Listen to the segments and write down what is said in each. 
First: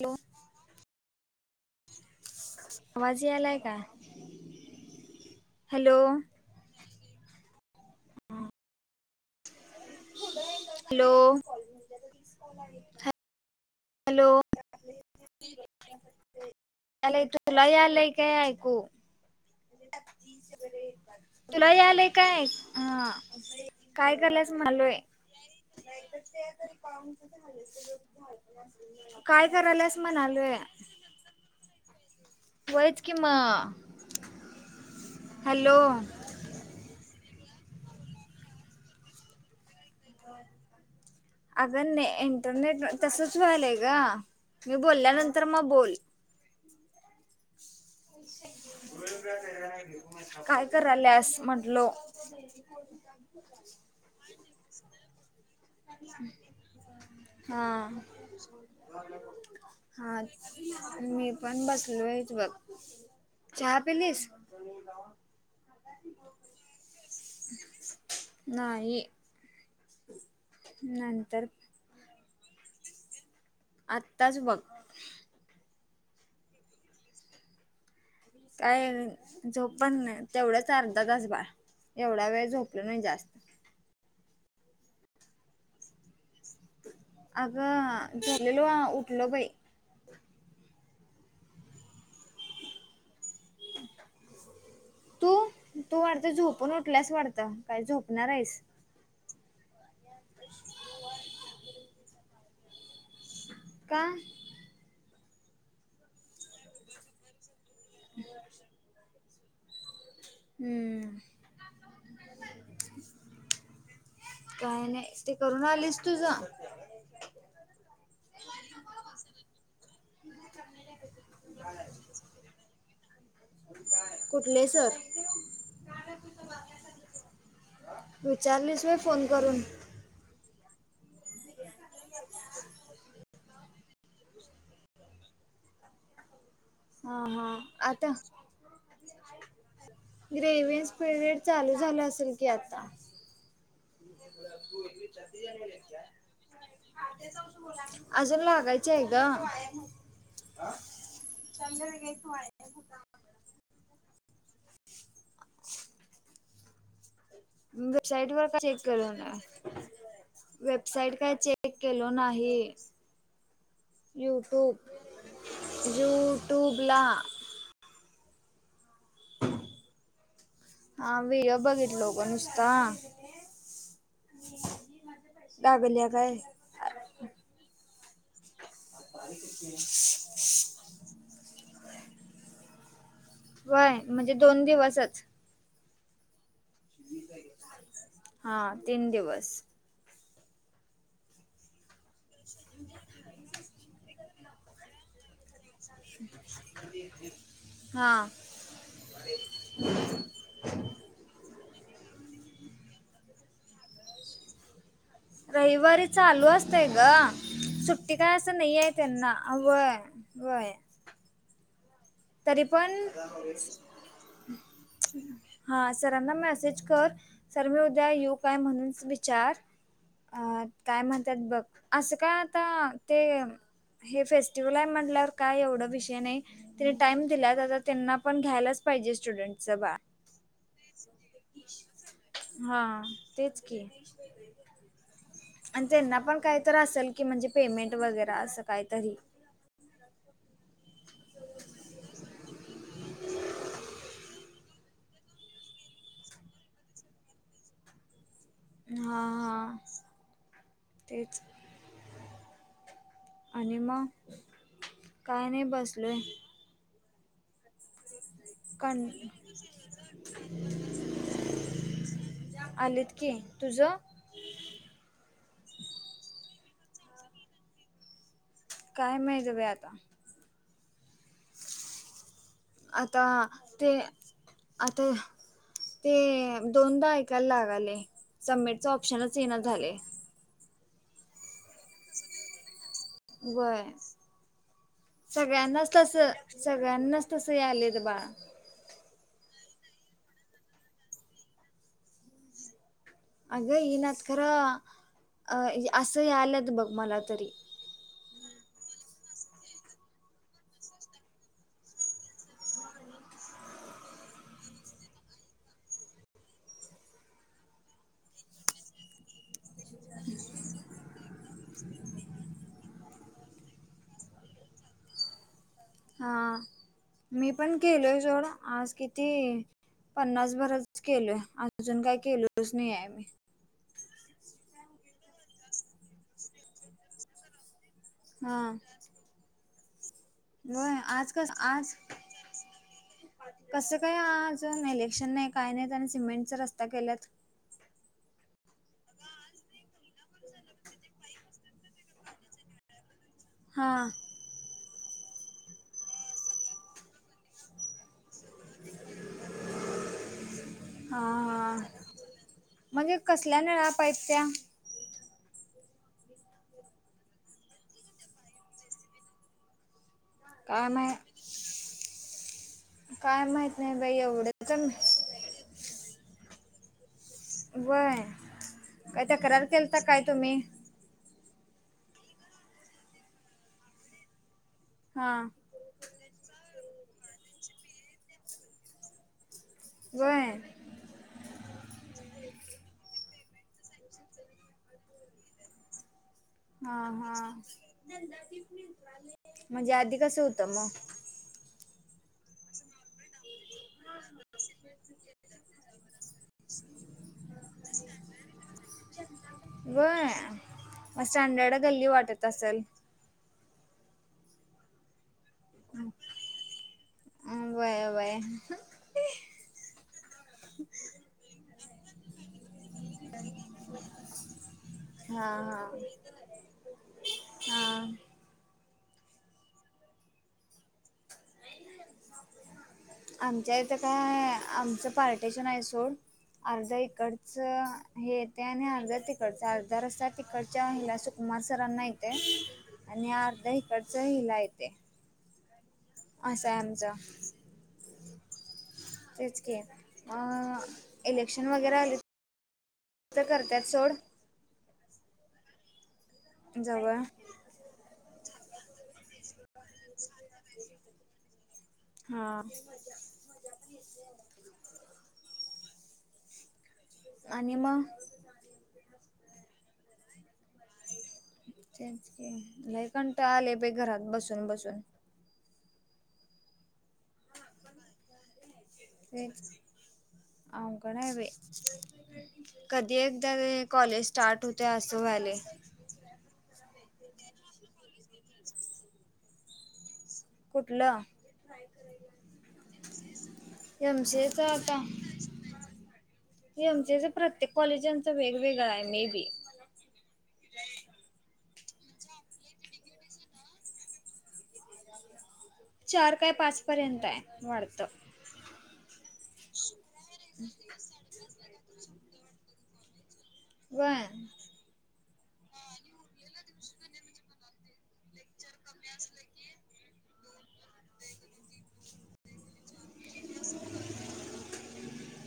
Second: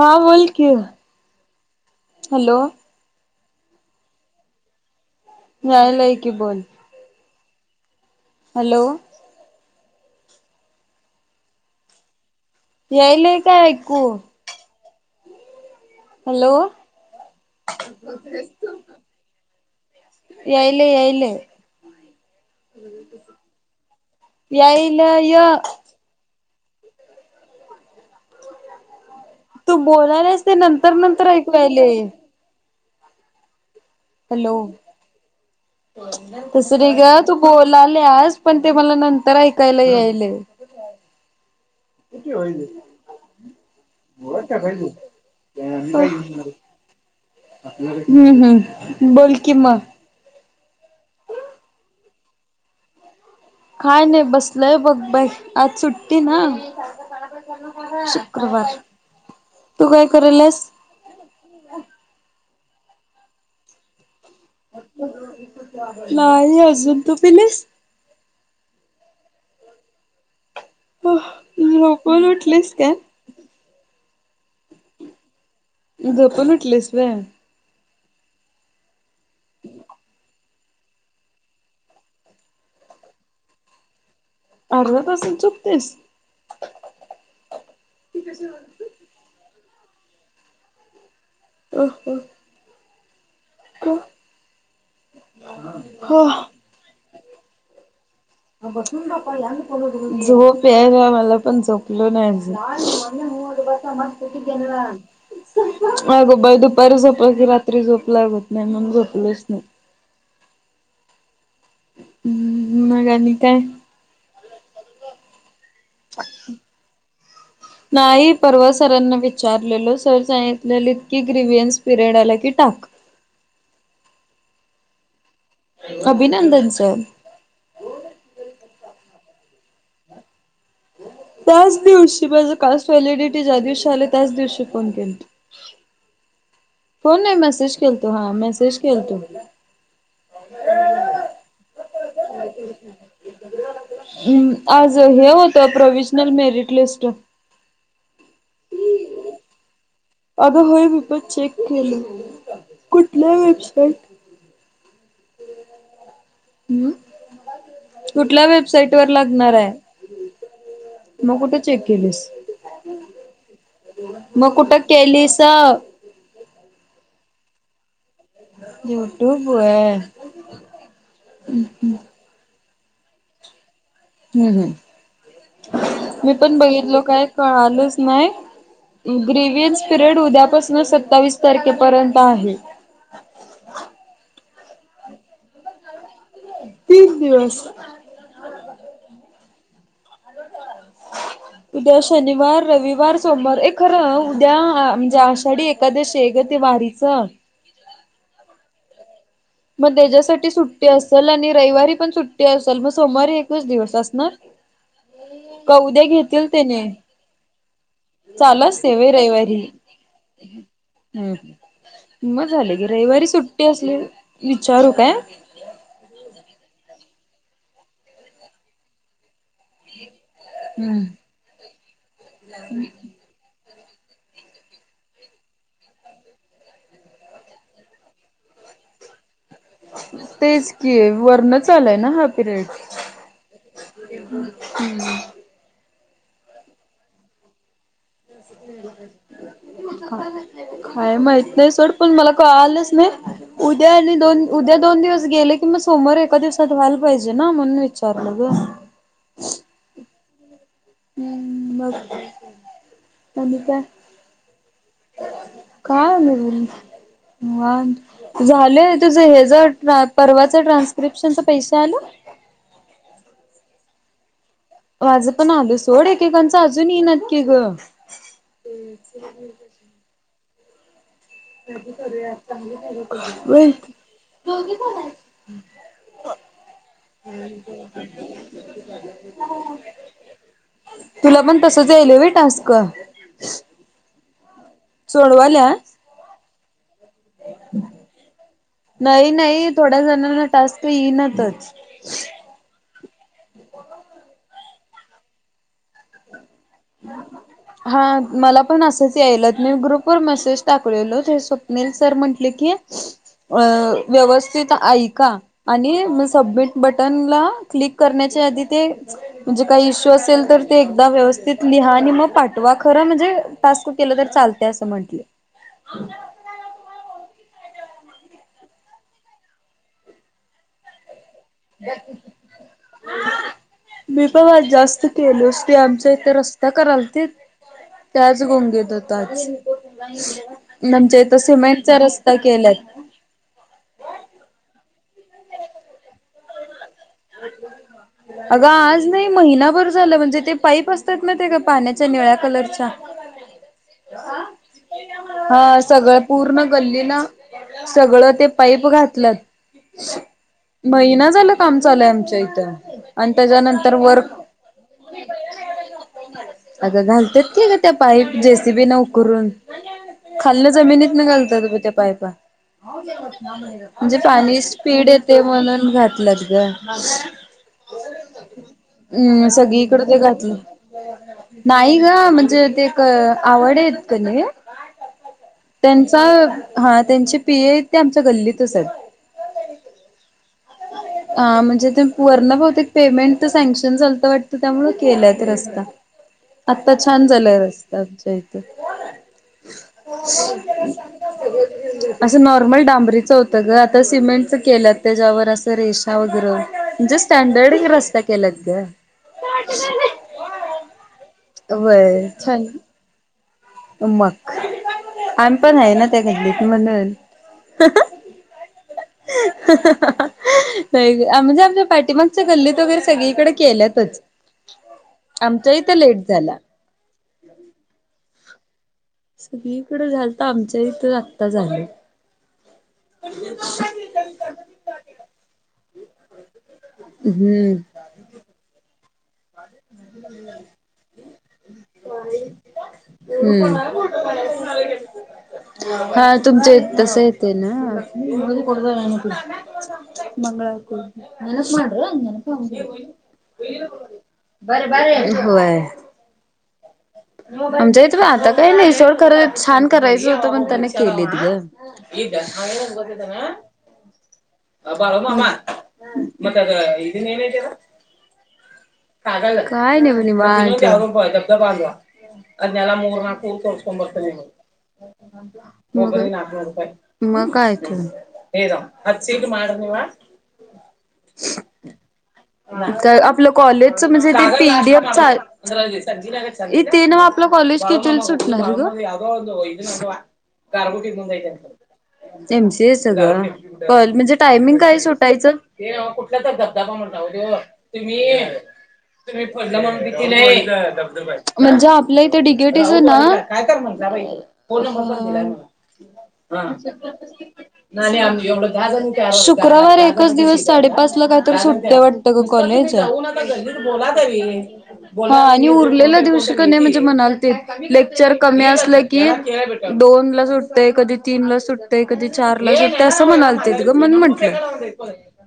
हा हॅलो बोल कि हॅलो! आवाज यायला का? हॅलो यायलाय की बोल. हॅलो! हॅलो! यायल काय? ऐकू हॅलो हॅलो तुला यालय काय ऐकू? यायलय [inaudible] यायलय तुला यालय काय? ह काय कलंस म्हलोय? यायलय य काय करल्यास म्हणालोय? तर नंतर ऐकूयले. होय च कि मग हॅलो! तस नाही ग तू बोलल्यास पण ते मला नंतर ऐकायला यायले. आग ने इंटरनेट तसच व्हायल य ग मी बोलल्यानंतर मग बोल हम्म हम्म बोलकी मग. काय कराल्यास म्हंटलो. काय नाही बसलोय बघ बाई. आज सुट्टी ना हा शुक्रवार तू काय हा. करायल्यास मी पण बसलो आहेच बघ चहा पिलीस? नाही अजुन तु पीलीस? नाही. [inaudible] नंतर झोपून उठलीस काय? आत्ताच बघ. झोपून उठलीस व्हय? काय झोप पण नाही, तेवढंच अर्धा तास [unintelligible] एवढा वेळ झोपलो नाही जास्त. अर्धा तासंच झोपतेस? अगं झोपलेलो आ उठलो बाई. [inaudible] [inaudible] तू! तू ह वाटतं झोपून उठलास वाटत, काय झोपणार आहेस? झोप यायला, मला पण झोपलो नाही अजून. का अगं बाई दुपारी झोपायच राह रात्री झोप लागत नाही म्हणून झोपलेच नाही. हम्म. मग आणि काय? काय नाही, ते करून आलीस? तुझं नाही परवा सरांना विचारलेल सर सांगितलेली की ग्रीवियन्स पिरियड आला की टाक. कुठले सर? अभिनंदनचं! विचारलीस व्हय फोन करून? त्याच दिवशी, माझी कास्ट व्हॅलिडिटी ज्या दिवशी आली त्याच दिवशी फोन केला. हा हा मेसेज आता केलतो हा मेसेज केलतो. ग्रेव्हीअन्स पिरियड चालू झाला असेल की आता? हम् आज हे होतं, प्रोविजनल मेरिट लिस्ट. अजून लागायची आहे का? अगं होय मी पण चेक केलं, कुठल्या वेबसाईट [inaudible] ऊ वेबसाईट कुठल्या वेबसाईट वर लागणार आहे? वेबसाइट काय मग कुठे चेक केलो केलीस नाही. मग कुठं यूट्यूब! केलीस यूट्यूबला. युट्यूब व्हय! हा व्हिडिओ बघितलो पण नुसता. हम्म हम्म दाबेल्या काय? कळालंच न्हाई? ग्रेवीयन्स पिरियड उद्यापासून सत्तावीस तारखेपर्यंत आहे. व्हय! म्हणजे दोन दिवसच. [inaudible] दिवस हा, तीन दिवस. उद्या शनिवार, रविवार, सोमवार ए खरं उद्या आ म्हणजे आश आषाढी एकादशी आहे ग ते वारीचं हा. मग त्याच्यासाठी सुट्टी असल आणि रविवारी पण सुट्टी असल मग सोमवारी एकच दिवस असणार? का उद्या रविवारी चालू घेतील त्याने असतय ग. सुट्टी काय असं चालू नाही आहे असते त्यांना, व्हयं -व्हंय. हम् म झाले की पण रविवारी सुट्टी असली, विचारू काय? [inaudible] हा सरांना मेसेज कर, सर मी उद्या येऊ काय? म्हणून विचार. अं ते काय हम्म. म्हणतात बघ असं का आता ते हे फेस्टिवल आहे म्हंटल्यावर, काय एवढा विषय नाही. तेनी टाइम दिल्यात आता त्यांना पण घ्यायलाच पाहिजे स्टुडंटच. तेच की वरनंच आलाय ना हा पिरियड. हा तेच की आणि त्यांना पण काहीत असेल की म्हणजे पेमेंट वगैर, हो [inaudible] काय माहित नाही सोड, पण मला कळालंच नाही. उद्या आणि दोन उद्या दोन दिवस गेले कि, मग सोमवार एका दिवसात व्हायला पाहिजे ना म्हणून विचारलं ग. हां. हा. तेच हं बग. आणि काय, काय काय आणि [unintelligible] काण हे ज परवाच ट्रान्स्क्रिप्शनच पैसे आलं [unintelligible] आलीत की तुझं?. माझं पण आलं सोड, एकेकांचं अजून येईनात कि गं. काय माहित बई आता. बायको करूया, चांगली पुरगी आता करूया व्हयं ते पुरगी कोण हाय? आता ते दोनदा ऐकायला लागालंय, सबमिटचं ऑप्शनच ईना झालंय. तुला पण तसंच यायलंय व्हय टास्क. व्हंय सोडवाल्या सगळ्यांनाच तसं सगळ्यांनाच. तसं यालेत बाळ. नाही, नाही थोड्या जणांना टास्क ईनातच. अगं ईनात खरं अ असं याल्यात बघ. मला तरी [unintelligible] हा मला पण असंच यायल्यात मी ग्रुप वर मेसेज टाकलेलो ते स्वप्नील सर म्हंटले की, अं व्यवस्थित ऐका. आणि म सबमिट बटन ला क्लिक करण्याच्या आधी ते म्हणजे काय इशू असेल तर ते एकदा व्यवस्थित. लिहा आणि मग पाठवा खरं म्हणजे टास्क केलं तर चालतंय असं म्हंटले. हां मी पण केलोय सोड आज किती पन्नासभरच केलोय. अजून काय केलोच नाही आहे मी. मी पन आज जास्त केलोस ते आमच्या इथं रस्ता करालतीत, त्याचाच हा गुंगीत होतो आज. व्हय आमच्या आज इथं कस आज सिमेंटचा रस्ता केल्यात. कसं काय अआजून इलेक्शन नाही, काय नाहीत आणि सिमेंटचा रस्ता केल्यात. [unintelligible] अगं आज नाही महिनाभर झालं, म्हणजे ते पाईप असत्यात माहित आहे काय ते पाण्याच्या निळ्या कलरच्या- [unintelligible] हां हा सगळं पूर्ण गल्लीनं सगळं ते- पाईप घातल्यात. हा महिना झाला हा कामं- झालंय आमच्या इथ म्हणजे आणि कसल्या नळा त्याच्यानंतर पाईप वर- त्या आता घालतेत की त्या पाईप जेसीबी न उकरून- खाल्लन काय माहि जमिनीतन घालतात त्या पाइपा- काय माहित नाही बाई म्हणजे एवढं पाणी तर स्पीड येते म्हणून घातलंत ग. वय काय हम् तक्रार केलता सगळीकडे ते काय घातलं. तुम्ही नाही ग म्हणजे ते क आवड येतं त्याने - हा त्यांचा हा त्यांचे पी ए ते आमच्या गल्लीतच आहेत. व्हय... हा म्हणजे ते वरण बहुतेक पेमेंट तर सँक्शन झालंत वाटतं त्यामुळे केलंय ते रस्ता. आत्ता हा छान हा, झालाय रस्ता आमच्या इथे म्हणजे आधी कसं होतं मग- असं नॉर्मल डांबरीच होतं ग आता सिमेंटच केलं त्याच्यावर असं रेश- वगर म्हणजे स्टँडर्ड रस्ता केलात ग. व्हय म स्टँडर्ड गल्ली व्हय वाटत छान असेल. मग आमी पण आहे ना त्या गल्लीत म्हणुन- व्हय व्हय... [inaudible] हं हं व्हय ग म्हणजे आमच्या पाठीमागच्या गल्लीत वगैरे सगळीकडे केल्यातच. हा आमच्या हा इथं लेट झाला. हा सगळीकडे झालंता आमच्या इथं आता झालं. आमच्या इथं काय आमच्या पार्टीशन आहे सोड आमच्या इकडंच- हम्म हे येते आणि अर्धा तिकडचा अर्धा रस्ता तिकडच्या ह्याला सुकुमार सरांना येते. आणि अर्धा हम्म इकडच हिला येते. हा असं आहे तुमचं आमचं तस येते ना- [inaudible] तेच की मग इलेक्शन वगैरे आले तर करतात सोड बर बर, होय- जाऊया- आमच्या इथ आता काही नाही छान करायच होत पण त्याने केलेत गं- हेचे ओ बाळु मामा आणि मग काय नाही बघ निवांत. तेच की लय कंटाळा आले बाई घरात बसून बसून [unintelligible] मग काय तर. अत् छीड माडमेवा- अवगड ये बाई कधी आपलं एकदा कॉलेजच कॉलेज म्हणजे ते स्टार्ट पी होते डी एफ असं चाल- व्हायले इथे ना म आपलं कॉलेज किथीला सुटणारे गं- कुठलं कारगुटीतून जाई त्यांच्या. एम सी एस ग प म्हणजे एमसीएच टायमिंग आता काय सुटायचं? धबधबा म्हण एमसीएच दे प्रत्येक कॉलेजांच तुम्ही. वेगवेगळं आहे मे बी म्हणजे आपल्या इथे डिगेटीच ना. हा चार काय पाच पर्यंत आहे वाढतं शुक्रवार एकच दिवस साडेपाच ला काहीतरी सुटतय वाटत ग. कॉलेज मी जाऊ नका घरी नीट बोला तरी. पण हा आणि उरलेला दिवशी का नाही म्हणजे म्हणाल ते. लेक्चर कमी असलं की दोन ला सुटतय कधी तीन ला सुट कधी चारला सुटतं असं म्हणालतेत ग मण म्हंटलं.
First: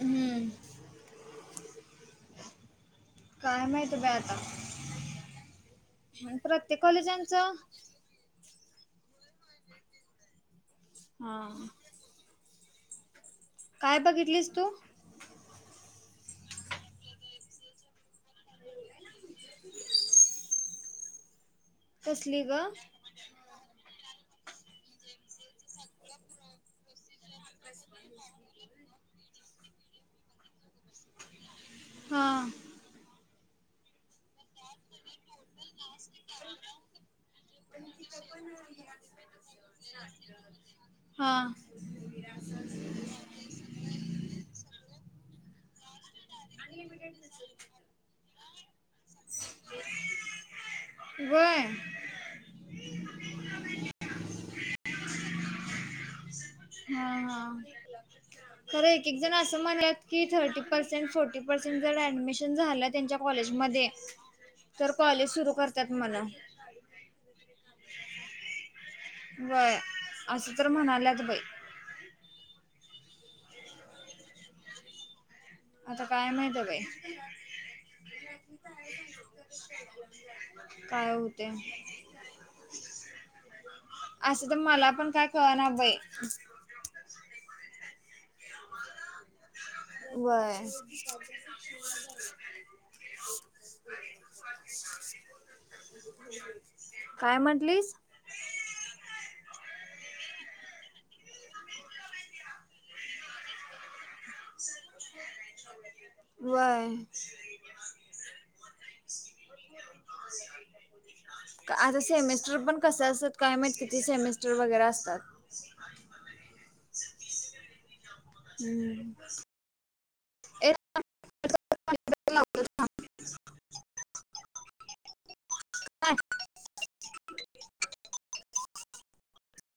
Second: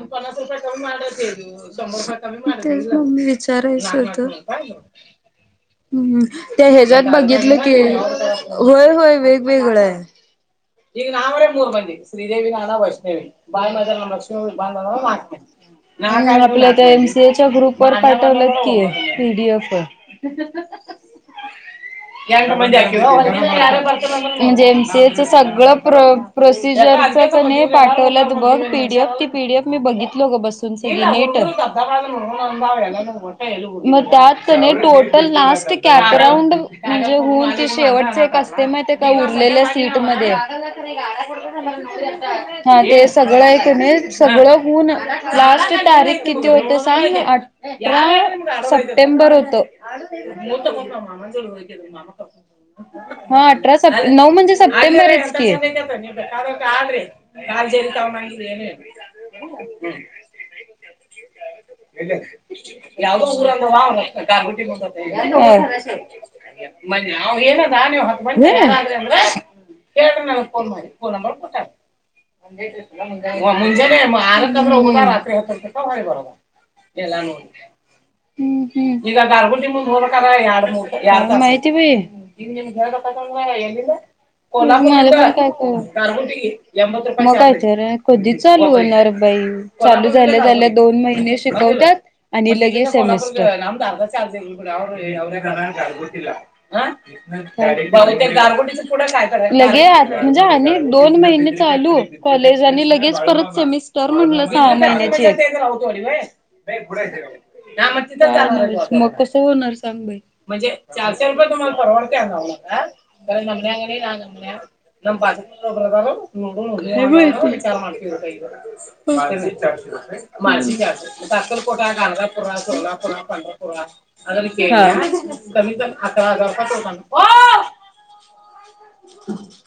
हम्म तेच. मग मी काय माहिती विचारायचं बाई होत. आता हम्म त्या प्रत्येक ह्यजात कॉलेजांचं बघितलं की होय होय वेगवेगळ आहे. हा काय बघितलीस तू [unintelligible] नाही नाही आपल्या त्या एमसीएच्या ग्रुप वर पाठवलं की पिडीएफ वर. [unintelligible] कसली ग म्हणजे एमसी एच सगळं प्र प्रोसिजर च किनई पाठवलंत बघ पीडीएफ ती पीडीएफ मी बघितलो ग बसून सगळ नीट. हा मग त्यात किनाय टोटल ना कॅपराउंड म्हणजे होऊन ते शेवटचे एक असते माहिती का उरलेल्या सीट मध्ये हा हा ते सगळं आहे कि नाही सगळं होऊन लास्ट तारीख किती होते सांग आठ सप्टेंबर होत. वय हा अठरा स नऊ म्हणजे सप्टेंबरच की. हा हा. खरं एकेक जण अस म्हणल्यात की thirty percent, forty percent admission झाल त्यांच्या कॉलेज मध्ये तर कॉलेज सुरू करतात म्हण. वय हम्म. असं तर म्हणाल्यात बाई [unintelligible] आता काय माहित बाई [unintelligible] हम्म हम्म काय काय होते माहिती बई. [unintelligible] असं तर मग मला पण काय कळना बाई काय तर कधी चालू होणार बाई? चालू झाल्या वय झाल्या दोन महिने शिकवतात आणि लगेच सेमिस्टर. काय म्हंटलीस? लगे म्हणजे आणि दोन महिने चालू कॉलेज आणि लगेच परत सेमिस्टर म्हणलं सहा महिन्याचे. व्हय. मग कसं होणार सांग बाई? [unintelligible] आता सेमेस्टर पण कसं असतात माहित किती सेमेस्टर काय वगैरे असतात हम्म माहिती? ए [unintelligible] [unintelligible] [unintelligible]